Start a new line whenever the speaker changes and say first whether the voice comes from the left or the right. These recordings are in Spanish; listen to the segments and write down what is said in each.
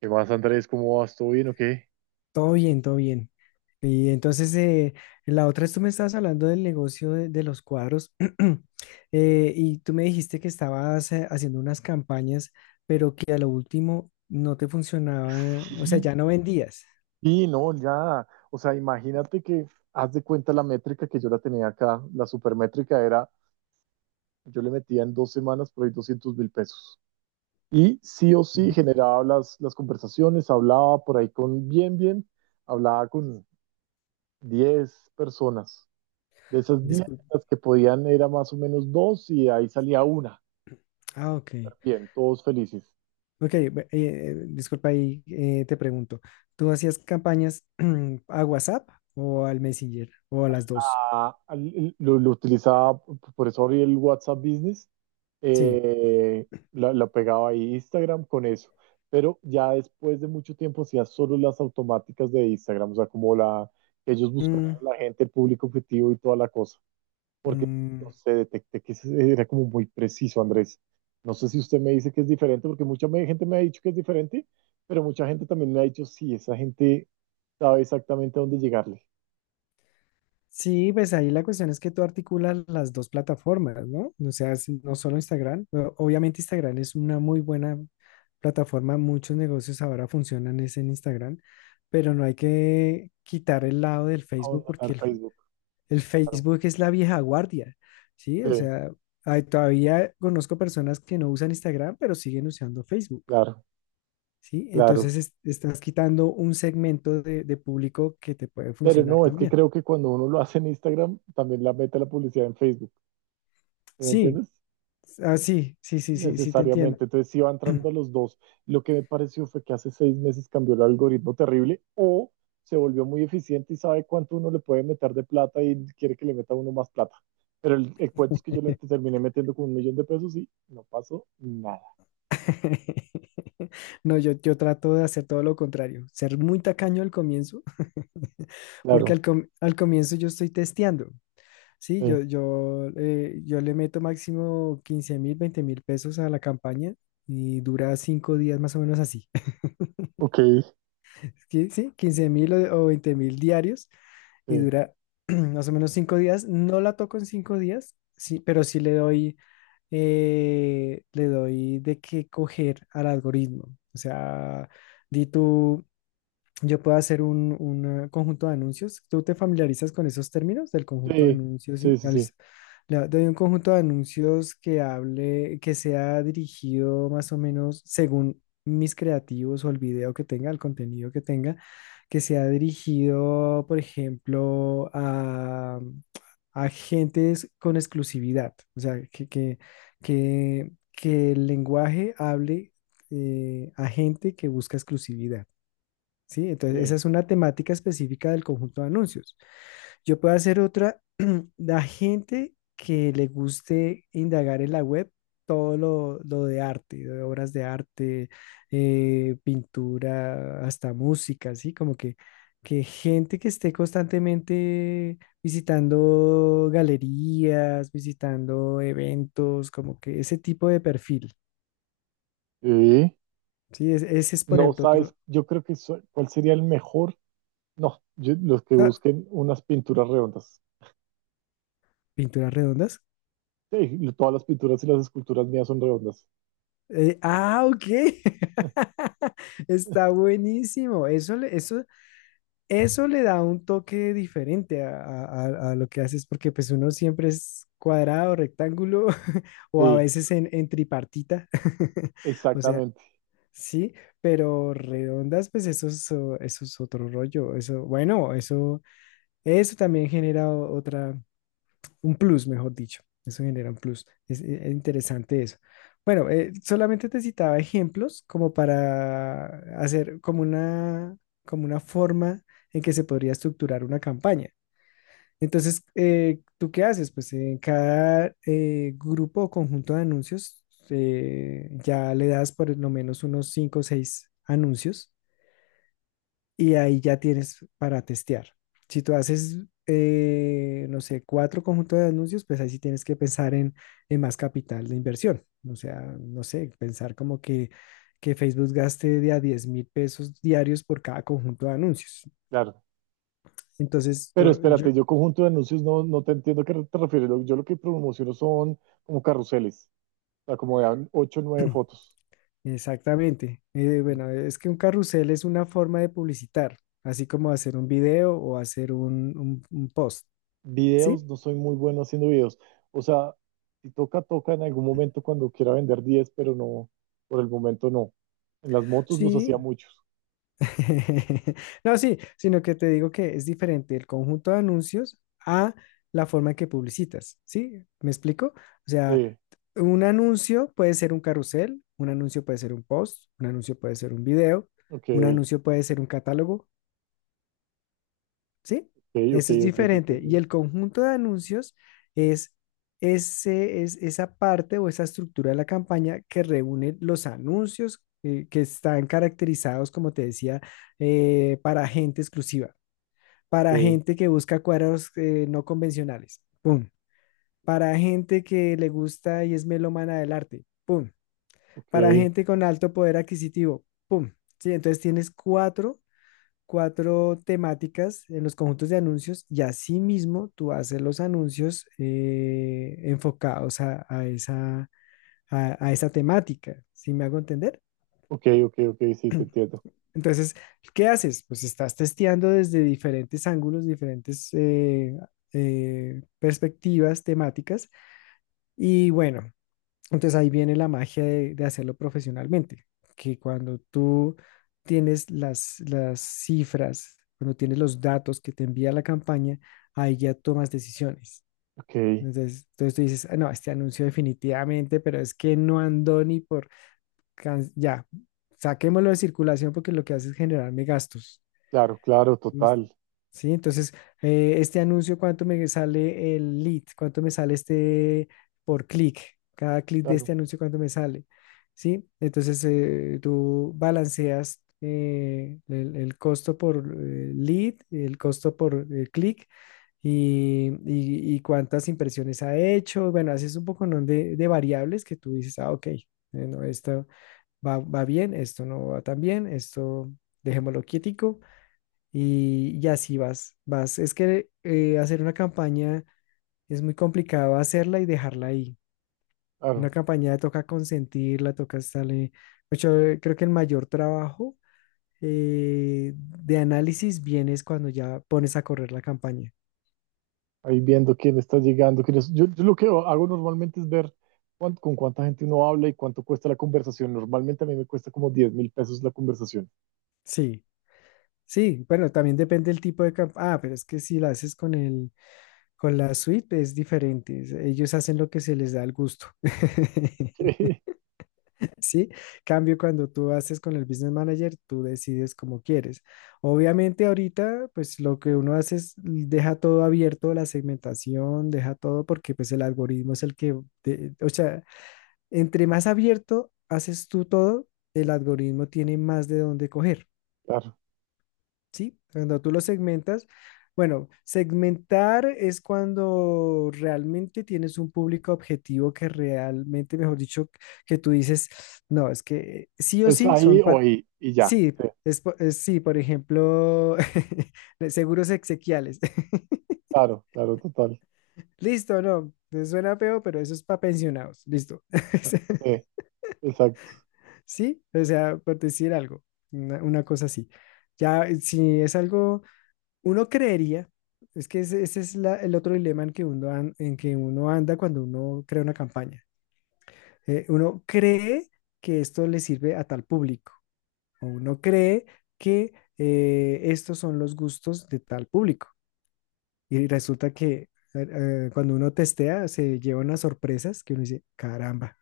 right: ¿Qué más, Andrés? ¿Cómo vas? ¿Todo bien o qué?
left: Todo bien, todo bien. Y entonces, la otra es tú me estabas hablando del negocio de los cuadros y tú me dijiste que estabas haciendo unas campañas, pero que a lo último no te funcionaba, o sea, ya no vendías.
right: Sí, no, ya. O sea, imagínate que haz de cuenta la métrica que yo la tenía acá. La supermétrica era, yo le metía en dos semanas por ahí 200.000 pesos. Y sí o sí
left: Ujú.
right: generaba las conversaciones, hablaba por ahí con bien, bien, hablaba con 10 personas. De esas 10
left: Discul-
right: las que podían era más o menos dos y ahí salía una.
left: Ah, ok.
right: Bien, todos felices.
left: Ok, disculpa ahí, te pregunto, ¿tú hacías campañas a WhatsApp o al Messenger o a las dos?
right: Lo utilizaba, por eso abrí el WhatsApp Business.
left: Sí.
right: Eh, la, la pegaba ahí Instagram con eso, pero ya después de mucho tiempo hacía solo las automáticas de Instagram. O sea, como la, ellos buscaban
left: Mm,
right: a la gente, el público objetivo y toda la cosa, porque no
left: mm,
right: sé, detecté que ese era como muy preciso, Andrés. No sé si usted me dice que es diferente, porque mucha gente me ha dicho que es diferente, pero mucha gente también me ha dicho, sí, esa gente sabe exactamente a dónde llegarle,
left: sí, pues ahí la cuestión es que tú articulas las dos plataformas, ¿no? O sea, es no solo Instagram, obviamente Instagram es una muy buena plataforma, muchos negocios ahora funcionan es en Instagram, pero no hay que quitar el lado del
right: a
left: Facebook
right: dónde al
left: porque
right: Facebook,
left: el
right: claro.
left: Facebook es la vieja guardia, ¿sí? O
right: Sí.
left: sea, todavía conozco personas que no usan Instagram, pero siguen usando Facebook,
right: Claro,
left: ¿sí?
right: claro.
left: Entonces estás quitando un segmento de público que te puede
right: Pero
left: funcionar
right: no, es que
left: también.
right: creo que cuando uno lo hace en Instagram, también la mete la publicidad en Facebook. ¿Sí? ¿Me
left: Sí,
right: entiendes?
left: ah, sí, sí, sí, sí, sí, te entiendo.
right: Necesariamente. Entonces sí va entrando los dos. Lo que me pareció fue que hace 6 meses cambió el algoritmo terrible o se volvió muy eficiente y sabe cuánto uno le puede meter de plata y quiere que le meta uno más plata. Pero el cuento es que yo le terminé metiendo con 1.000.000 de pesos y no pasó nada.
left: No, yo trato de hacer todo lo contrario, ser muy tacaño al comienzo, porque
right: Claro.
left: al comienzo yo estoy testeando, ¿sí? Yo,
right: Sí.
left: yo, eh, yo le meto máximo 15.000, 20.000 pesos a la campaña y dura 5 días más o menos así,
right: Ok.
left: ¿sí? Sí, 15 mil o 20 mil diarios y
right: Sí.
left: dura más o menos cinco días. No la toco en 5 días, sí, pero sí le doy de qué coger al algoritmo. O sea, di tú, yo puedo hacer conjunto de anuncios. ¿Tú te familiarizas con esos términos del conjunto de
right: Sí.
left: anuncios?
right: Sí,
left: Sí,
right: sí,
left: ah,
right: sí.
left: listo. Le doy un conjunto de anuncios que hable, que sea dirigido más o menos según mis creativos o el video que tenga, el contenido que tenga, que sea dirigido, por ejemplo, a gentes con exclusividad. O sea, que el lenguaje hable a gente que busca exclusividad. ¿Sí? Entonces, esa
right: Sí.
left: es una temática específica del conjunto de anuncios. Yo puedo hacer otra, la gente que le guste indagar en la web todo lo de arte, de obras de arte, pintura, hasta música, ¿sí? Como que gente que esté constantemente visitando galerías, visitando eventos, como que ese tipo de perfil,
right: Sí.
left: ¿sí? Ese es, por
right: No
left: ejemplo,
right: sabes,
left: otro...
right: yo creo que so- cuál sería el mejor. No, yo- los que
left: Ah,
right: busquen unas pinturas redondas.
left: pinturas redondas.
right: Sí, todas las pinturas y las esculturas mías son redondas.
left: Ah, ok. Está buenísimo. Eso le da un toque diferente a lo que haces, porque pues uno siempre es cuadrado, rectángulo, o a
right: Sí,
left: veces en tripartita. O sea,
right: exactamente,
left: sí, pero redondas, pues eso es, eso es otro rollo. Eso, bueno, eso también genera otra un plus, mejor dicho. Eso genera un plus. Es interesante eso. Bueno, solamente te citaba ejemplos como para hacer como una forma en que se podría estructurar una campaña. Entonces, ¿tú qué haces? Pues en cada grupo o conjunto de anuncios ya le das por lo menos unos 5 o 6 anuncios y ahí ya tienes para testear. Si tú haces, no sé, cuatro conjuntos de anuncios, pues ahí sí tienes que pensar en más capital de inversión. O sea, no sé, pensar como que Facebook gaste de a 10.000 pesos diarios por cada conjunto de anuncios.
right: claro.
left: Entonces,
right: Pero
left: yo,
right: espérate, yo conjunto de anuncios no te entiendo a qué te refieres. Lo- Yo lo que promociono son como carruseles, o sea, como de 8 o 9 fotos.
left: exactamente. Bueno, es que un carrusel es una forma de publicitar, así como hacer un video o hacer un post,
right: Videos,
left: ¿sí?
right: no soy muy bueno haciendo videos. O sea, si toca, toca en algún momento cuando quiera vender 10, pero no, por el momento no. En las motos los
left: Sí,
right: hacía muchos.
left: no, sí, sino que te digo que es diferente el conjunto de anuncios a la forma en que publicitas, ¿sí? ¿Me explico? O sea,
right: Sí.
left: un anuncio puede ser un carrusel, un anuncio puede ser un post, un anuncio puede ser un video,
right: Ok, ok,
left: un anuncio puede ser un catálogo, ¿sí?
right: ok,
left: Eso es
right: ok, te
left: diferente. Y
right: entiendo.
left: el conjunto de anuncios es, es esa parte o esa estructura de la campaña que reúne los anuncios que están caracterizados, como te decía, para gente exclusiva, para
right: Ok,
left: gente que busca cuadros no convencionales, ¡pum! Para gente que le gusta y es melómana del arte, ¡pum! Para
right: ok,
left: gente con alto poder adquisitivo, ¡pum! Sí, entonces tienes cuatro temáticas en los conjuntos de anuncios y así mismo tú haces los anuncios enfocados a esa temática, ¿sí me hago entender?
right: ok, ok, ok, sí, te entiendo.
left: Entonces, ¿qué haces? Pues estás testeando desde diferentes ángulos, diferentes perspectivas temáticas y bueno. Entonces ahí viene la magia de hacerlo profesionalmente, que cuando tú tienes las cifras, cuando tienes los datos que te envía la campaña, ahí ya tomas decisiones.
right: Ok,
left: Entonces, tú dices: "Ah, no, este anuncio definitivamente, pero es que no andó ni por... ya, saquémoslo de circulación porque lo que hace es generarme gastos."
right: claro, claro,
left: Listo.
right: total,
left: Sí, entonces, este anuncio, ¿cuánto me sale el lead? ¿Cuánto me sale este por clic? Cada clic de
right: claro,
left: este anuncio, ¿cuánto me sale? Sí, entonces tú balanceas el costo por lead, el costo por clic y cuántas impresiones ha hecho. Bueno, haces un poco, ¿no? de variables que tú dices, ah, ok, bueno, esto va bien, esto no va tan bien, esto dejémoslo quietico y así vas, vas. Es que hacer una campaña es muy complicado hacerla y dejarla ahí. Una
right: claro.
left: campaña toca consentirla, toca estarle. Mucho, creo que el mayor trabajo de análisis viene es cuando ya pones a correr la campaña.
right: Ahí viendo quién está llegando, quién es. Yo lo que hago normalmente es ver cuán- con cuánta gente uno habla y cuánto cuesta la conversación. Normalmente a mí me cuesta como 10.000 pesos la conversación.
left: Sí, sí, bueno, también depende del tipo de campaña. Ah, pero es que si la haces con el, con la suite es diferente. Ellos hacen lo que se les da el gusto. Sí, cambio cuando tú haces con el business manager, tú decides como quieres. Obviamente ahorita, pues lo que uno hace es deja todo abierto, la segmentación, deja todo porque pues el algoritmo es el que, o sea, entre más abierto haces tú todo, el algoritmo tiene más de dónde coger.
right: Claro,
left: Sí, cuando tú lo segmentas, bueno, segmentar es cuando realmente tienes un público objetivo que realmente, mejor dicho, que tú dices, no, es que sí o
right: es
left: sí
right: ahí
left: son
right: o ahí y ya.
left: sí, sí, por ejemplo, de seguros exequiales.
right: Claro, claro, total.
left: Listo, no, suena feo, pero eso es para pensionados. Listo.
right: Sí, exacto.
left: Sí, o sea, por decir algo, una cosa así. Ya, si es algo. Uno creería, es que ese es el otro dilema en que uno, anda cuando uno crea una campaña. Uno cree que esto le sirve a tal público, o uno cree que estos son los gustos de tal público. Y resulta que cuando uno testea se lleva unas sorpresas que uno dice, caramba.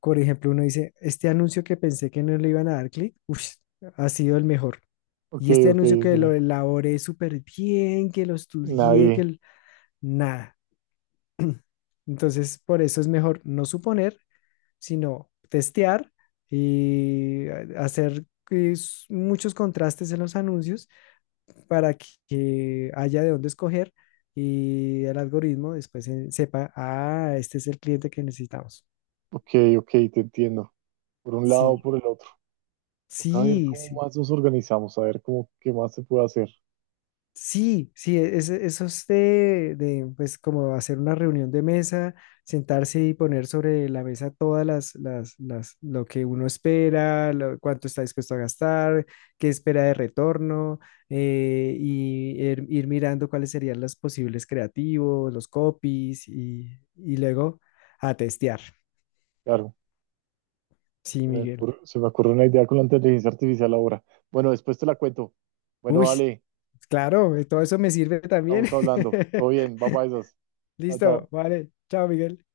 left: Por ejemplo, uno dice, este anuncio que pensé que no le iban a dar clic, ush, ha sido el mejor.
right: Ok,
left: Y este
right: ok,
left: anuncio que lo
right: ok.
left: elaboré súper bien, que lo estudié,
right: Nadie.
left: que, nada. Entonces, por eso es mejor no suponer, sino testear y hacer muchos contrastes en los anuncios para que haya de dónde escoger y el algoritmo después sepa, ah, este es el cliente que necesitamos.
right: Ok, ok, te entiendo. Por un lado o
left: Sí,
right: por el otro. Toca ver
left: sí,
right: cómo
left: sí.
right: más nos organizamos, a ver cómo qué más se puede hacer.
left: Sí, sí, eso es pues, como hacer una reunión de mesa, sentarse y poner sobre la mesa todas lo que uno espera, cuánto está dispuesto a gastar, qué espera de retorno, y ir mirando cuáles serían los posibles creativos, los copies, y luego a testear.
right: Claro,
left: Sí, Miguel.
right: se me ocurre una idea con la inteligencia artificial ahora. Bueno, después te la cuento. Bueno,
left: Uy,
right: dale,
left: claro, todo eso me sirve también.
right: estamos hablando. Todo bien, va para esas. Chao,
left: Listo,
right: chao.
left: vale. Chao, Miguel.